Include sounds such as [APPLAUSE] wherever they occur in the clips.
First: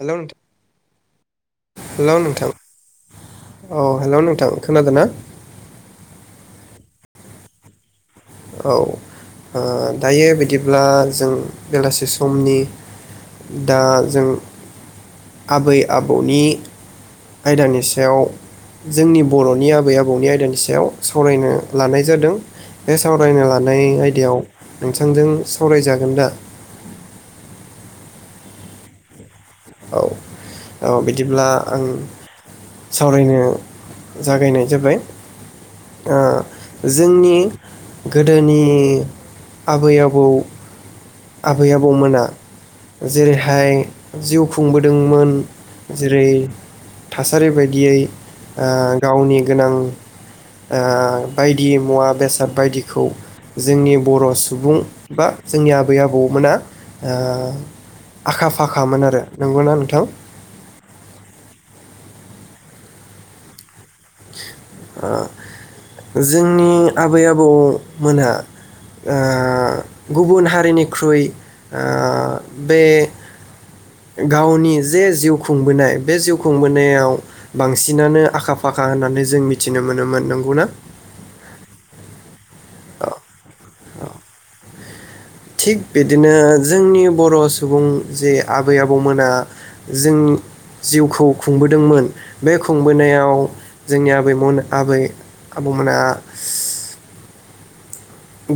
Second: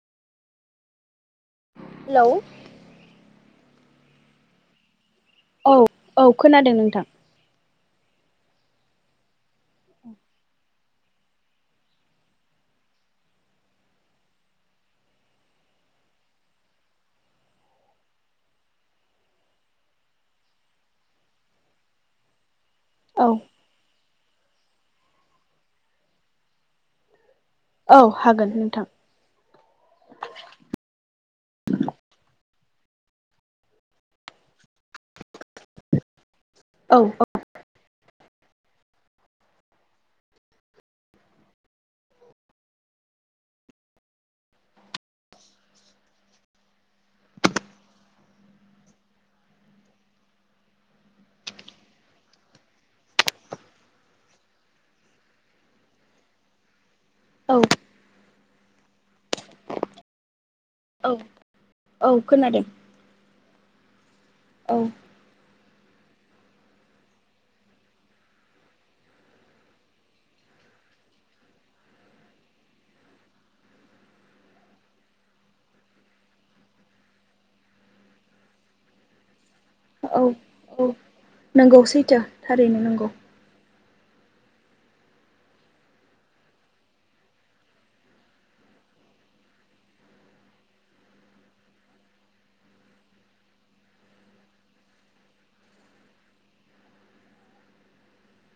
Hello नोंथां। Hello नोंथां औ हेलौ नोंथां खोनादों ना। औ औ खोनादों नोंथां। औ ओ दायो बिदिब्ला जों बेलासि समनि दा जों आबै आबौनि आयदानि सायाव जोंनि बर'नि आबै आबौनि आयदानि सायाव सावरायनो लानाय जादों। बे औ सावरायनो लानाय आय बेव नोंथां जों सावराय जागोन दा। औ हागोन नोंथां। औ औ बिदिब्ला आं सावरायनो जागायनाय जाबाय ओ। औ जोंनि गो। गोदोनि आबै आबौ। आबै आबौमोना जेरैहाय जिउ खुंबोदोंमोन जेरै थासारि बायदियै गावनि गोनां बायदि मुवा बेसाद बायदिखौ जोंनि बर' सुबुं बा जोंनि आब। आबै आबौमोना ओ औ आखा फाखामोन आरो नंगौना नोंथां औ औ खोनादों। औ [UNINTELLIGIBLE] जोंनि आबै आबौमोनहा ओ गुबुन हारिनिख्रुइ ओ बे गावनि जे जिउ खुंबोनाय बे जिउ खुंबोनायाव बांसिनानो आखा फाखा होननानै जों मिथि। औ औ नंगौसै। थो थारैनो नंगौ। थिग बिदिनो जोंनि बर सुबुं जे आबै आबौमोना जोंनि जिउखौ खुंबोदोंमोन बे खुंबोनायाव जोंनि आबैमोन आबै आबौमोना।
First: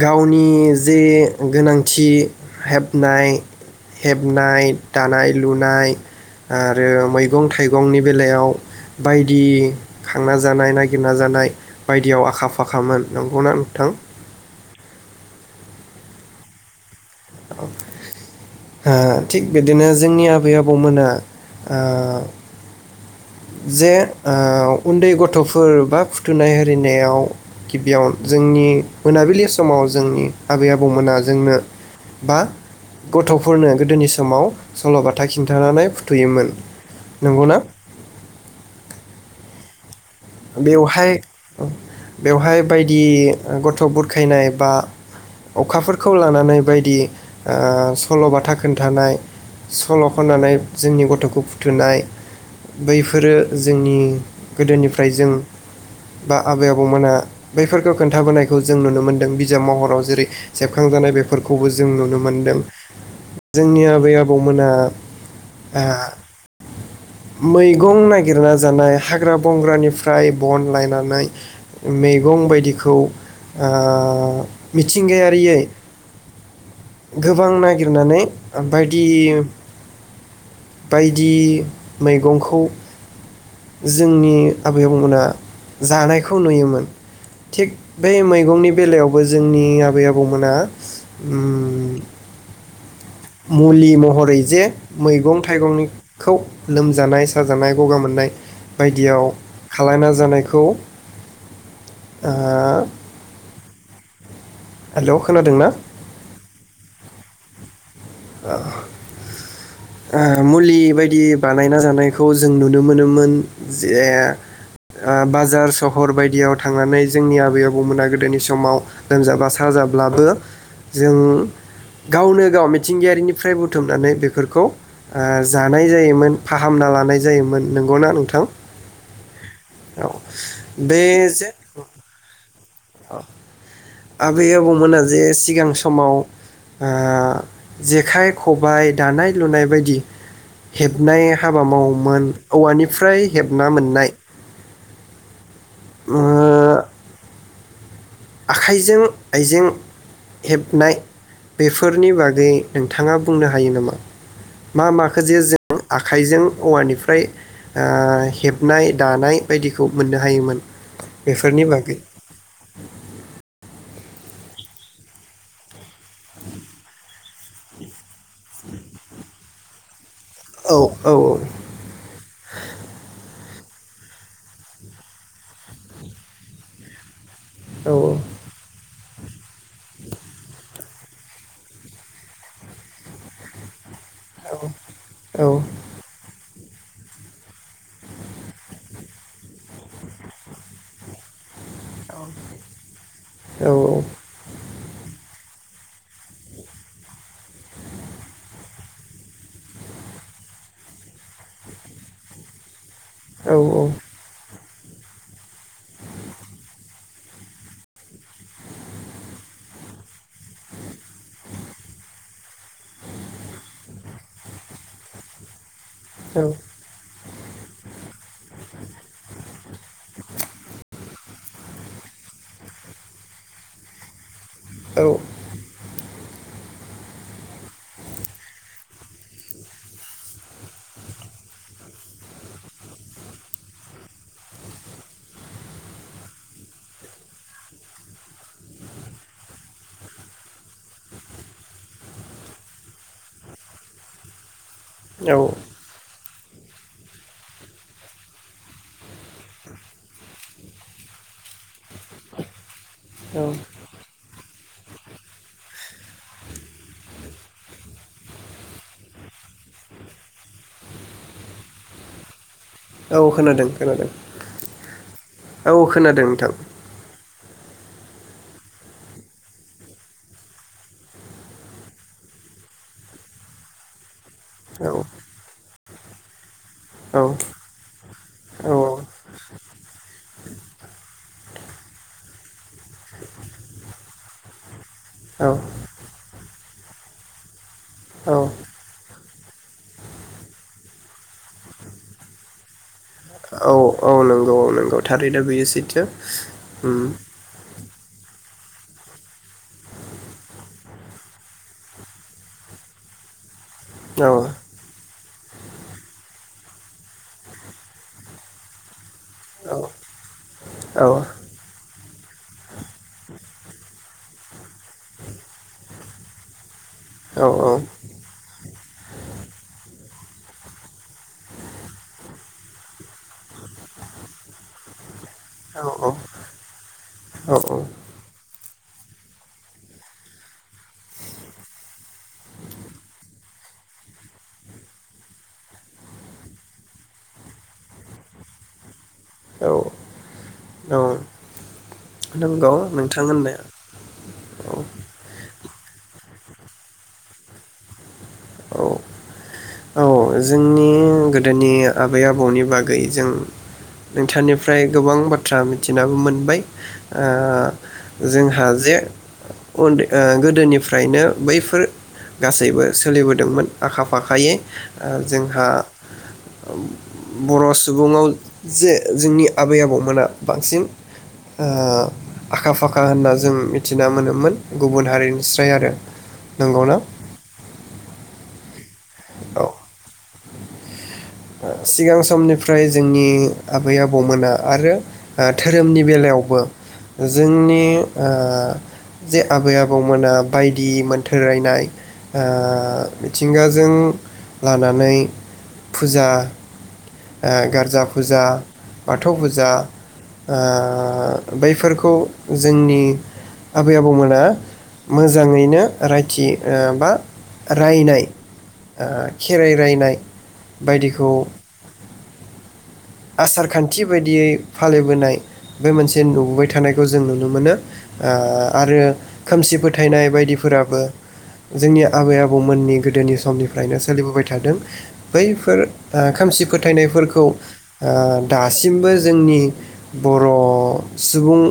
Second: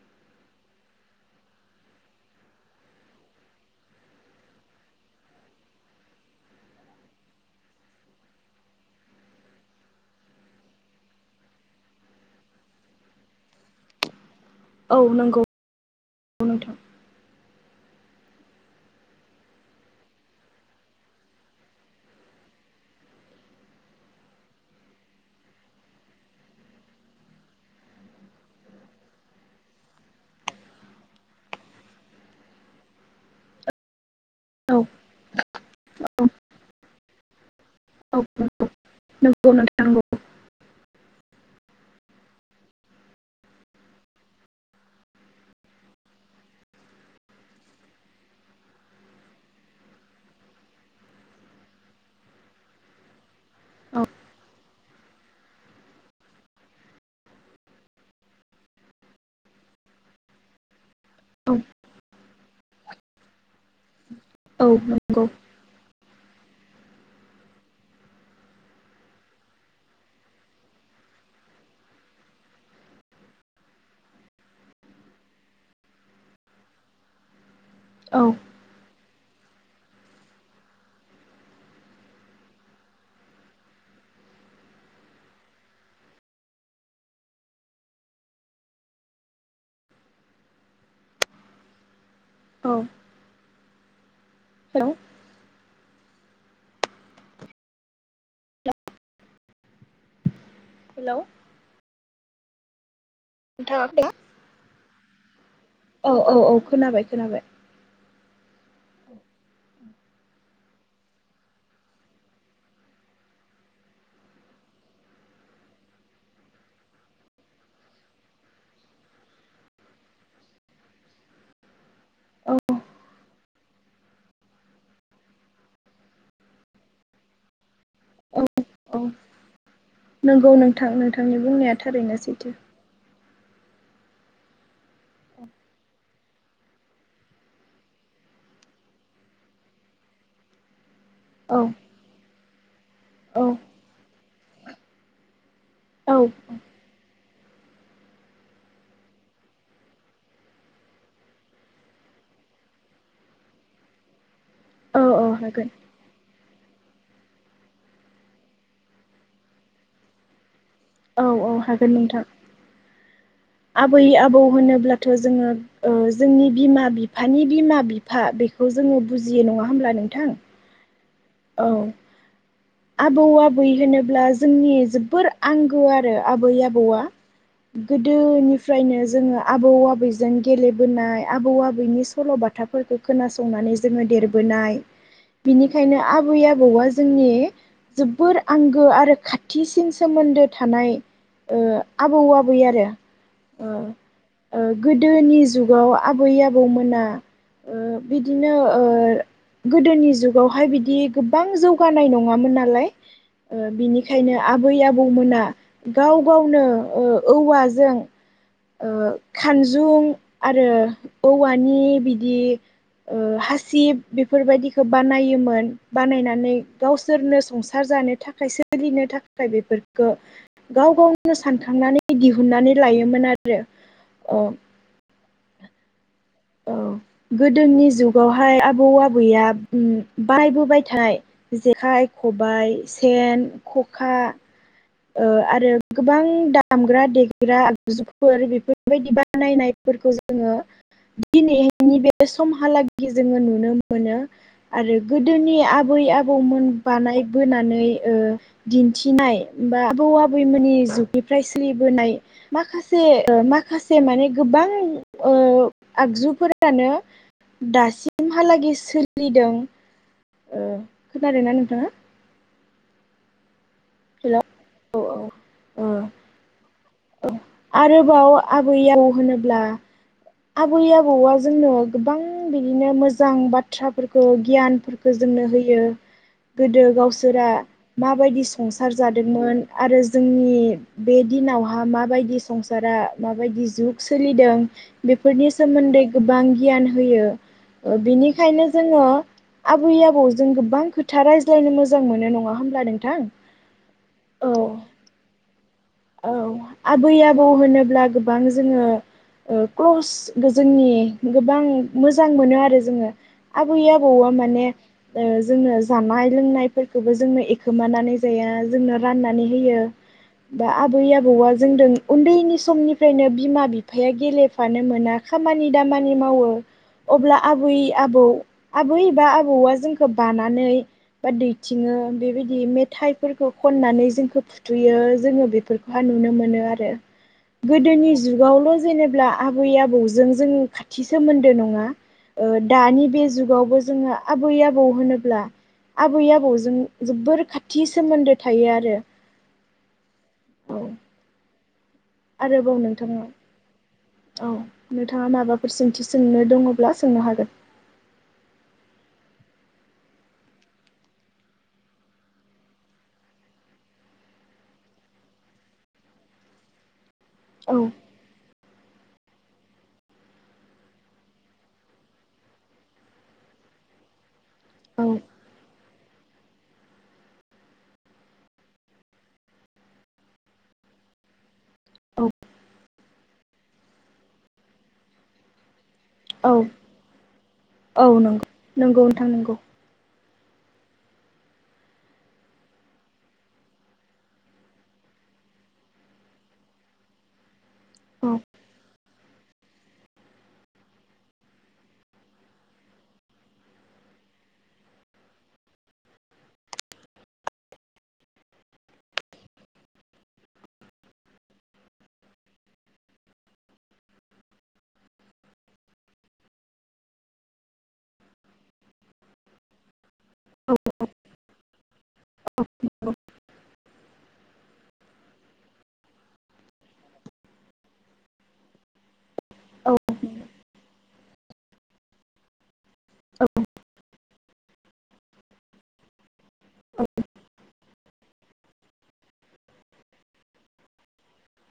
गावनि जे गोनांथि हेबनाय हेबनाय दानाय लुनाय आरो मैगं थाइगंनि बेलायाव बायदि खांना जानाय नागिरना जानाय बायदियाव आखा फाखामोन नंगौना नोंथां। औ नंगौ नोंथां ओ थिग बिदिनो जोंनि आबै आबौमोना ओ जे ओ उन्दै गथफोर बा फुथुनाय आरिनायाव गिबियाव जोंनि मोनाबिलि समाव जोंनि आबै आबौमोना जोंनो बा गथफोरनो गोदोनि समाव औ सलबाथा खिन्थानानै औ फुथुयोमोन नंगौना नोंगौ नोंथां नगौ बेवहाय बेवहाय बायदि गथ बुरखायनाय बा अखाफोरखौ लानानै बायदि ओ सल'बाथा खोन्थानाय सल' खननानै जोंनि गथखौ फुथुनाय बैफोरो जोंनि औ गोदोनि फ्राय जों बा आबै आबौमोनहा बैफोरखौ खोन्थाबोनायखौ जों नुनो मोन्दों बिजाब महराव जेरै सेबखांजानाय औ बेफोरखौबो जों नुनो मोन्दों जोंनि आबै आबौ औ आबौमोना नंगौ आ मैगं नागिरना जानाय, हाग्रा बंग्रानिफ्राय बन लायनानै मैगं बायदिखौ ओ मिथिंगायारियै गोबां नागिर लिरनानै औ ओमफ्राय दि बायदि मैगंखौ जोंनि आबै आबौमोना जानायखौ नुयोमोन। थिग बे मैगंनि बेलायावबो जोंनि आबै आबौमोना ओम औ मुलि महरै जे हेलौ मैगं थाइगंनि खौ लोमजानाय साजानाय ग'गा मोननाय बायदियाव खालायना जानायखौ हेलौ आ [UNINTELLIGIBLE] हेलौ खोनादों ना? औ औ औ खोनाबाय खोनाबाय ओ मुलि बायदि बानायना जानायखौ जों नुनो मोनोमोन, जे आ बाजार सहर बायदियाव थांनानै जोंनि आबै आबौमोना गोदोनि समाव लोमजाबा साजाब्लाबो जों गावनो औ गाव मिथ निफ्राय बुथुमनानै बेफोरखौ ओ जानाय जायोमोन फाहामना लानाय जायोमोन नंगौना औ नोंथां? औ, औ नंगौ नोंथां नोंथांनि बुंनाया थारैनो सैथो। अ आबै आबौमोना जे सिगां समाव ओ जेखाइ ख'बाय दानाय लुनाय बायदि हेबनाय औ हाबा मावोमोन औवानि निफ्राय औ हेबना मोननाय औ ओ आखाइजों आइजें हेबनाय बेफोरनि बागै नोंथाङा बुंनो हायो नामा? मा औ माखो औ जे हागोन जों आखाइजों औवानिफ्राय ओ हेबनाय दानाय बायदिखौ मोननो हायोमोन। औ औ बेफोरनि हागोन बागै नोंथां। आबै आबौ होनोब्लाथ' जोङो ओ जोंनि बिमा बिफ बिफानि बिमा बिफ फा बेखौ जोङो बुजियो नङा होमब्ला नोंथां औ औ औ आबौ आब आबै होनोब्ला जोंनि जोबोर आंगो आरो आबै आबौआ। औ गोदोनिफ्रायनो जोङो आबौ आबैजों गेलेबोनाय आबौ आबैनि सल'बाथाफोरखौ खोनासंनानै जोङो देरबोनाय औ बिनिखायनो आं आबै आबौआ जोंनि जोब्बोर आंगो आरो खाथिसिन सोमोन्दो थानाय ओ आबौ आबै आरो औ ओ ओ गोदोनि जुग बै आबै आबौ मोना ओम बिदिनो ओ गोदोनि जुगावहाय बिद बिदि गोबां जौगानाय नङामोन नालाय । औ औ ओ बिनिखायनो आब आबै आबौमोना गाव गावनो ओ औवाजों ओ खानजुं आरो औवानि बिदि ओ हासिब बेफोरबायदिखौ बानायोमोन। बानायनानै गावसोर सोरनो संसार जानो थाखाय सोलिनो थाखाय बेफोर गो गाव गाव नो सानखांनानै दिहुनन्नानै लायोमोन आरो अ औ औ गोदोनि जुगावहाय आबौ आबैया बाहाय बोबाय थाय जेखाइ खबाय सेन खखा ओ आरो गोबां दामग्रा देग्रा आगजुफोर बेफोरबायदि बानायनायफोरखौ जोङो दिनैनि बे समहालागि जोङो नुनो मोनो। आरो औ गोदोनि आबै आबौ आबौमोन बानायबोनानै ओ दिन्थिनाय बा आबौ आबैमोननि जुगनिफ्राय सोलिबोनाय माखासे [UNINTELLIGIBLE] खासे औ माखासे माने गोबां आगजुफोरानो दासिमहालागै सोलिदों खोनादोंना नोंथाङा? औ खोनादों। खोनादों औ ओ खोनादों नोंथां। आरोबाव आबै आबौ होनोब्ला आबै आबौआ जोंनो गोबां बिदिनो मोजां बाथ्राफोर खौ औ गियानफोरखौ जोंनो होयो। गोदो गावसोरा माबायदि औ संसार जादोंमोन आरो जोंनि बे दिनावहा माबायदि संसारा माबायदि जुग सोलिदों बेफोरनि औ सोमोन्दै गोबां गियान होयो। औ बेनिखायनो जोङो आबै आबौजों गोबां खो था रायज्लायनो मोजां मोनो नङा हामब्ला नों औ औ नंगौ नंगौ थारै बियो सै औ आबै आबौ होनोब्ला गोबां जोङो ओ क्लस जोंनि गोबां मोजां मोनो आरो जोङो। आबै औ आबौआ माने ओ जोंनो जानाय लोंनायफोरखौबो जोंनो एखोमानानै जाया जोंनो राननानै औ होयो दा आबै औ आबौआ जोंदों उन्दैनि समनिफ्रायनो बिमा बिफाया गेले फानो मोना खामानि दामा खामानि मावो अब्ला औ आबै आबौ आबै बा आबौआ जों खो बानानै बा दैथिङो बेबायदि मेथाइफोरखौ खननानै जोंखौ फुथुयो जोङो बेफोरखौहाय औ नुनो मोनो आरो औ गोदोनि जुगावल' जेनेब्ला आबै आबौजों जों खाथि सोमोन्दो नङा ओ दानि बे जुगावबो जोङो आबै आबौ होनोब्ला आबै आबौजों जोबोर खाथि सोमोन्दो थायो आरो औ औ नं आरोबाव नोंथाङा औ नोंथाङा माबाफोर सोंथि सो सोंनो दङब्ला सोंनो हागोन। औ औ जोंनि गोदोनि आबै आबौनि बागै जों नोंथांनिफ्राय गोबां बाथ्रा मिथिनाबो मोनबाय ओ औ जोंहा जे उन्दै ओ गोदोनिफ्रायनो बैफोर गासैबो सोलिबोदोंमोन आखा फाखायै ओ औ जोंहा बर' सुबुंआव जे जोंनि आबै आबौमोना बांसिन ओ आखा फाखा होनना जों मिथिना मोनोमोन गुबुन हारिनिस्राय आरो औ नंगौना औ नंगौ नंगौ थां नोंगौ। ओ सिगां समनिफ्राय जोंनि आबै आबौमोना आरो ओ धोरोमनि बेलायावबो जोंनि ओ औ जे आबै आबौमोना बायदि मोन्थोर रायनाय ओ मिथिंगाजों लानानै फुजा ओ गारजा फुजा बाथौ फुजा ओ बैफोरखौ जोंनि आबै आबौमोना मोजाङैनो रायथि ओ बा रायनाय ओ खेराइ रायनाय बायदिखौ आसार खान्थि बायदियै फालिबोनाय बे मोनसे नुबोबाय थानायखौ जों नुनो मोनो ओ आरो खोमसि फोथायनाय बायदिफोराबो जोंनि आबै-आबौमोननि गोदोनि समनिफ्रायनो सोलिबोबाय थादों बैफोर ओ खोमसि फोथायनायफोरखौ ओ दासिमबो जोंनि बर' सुबुं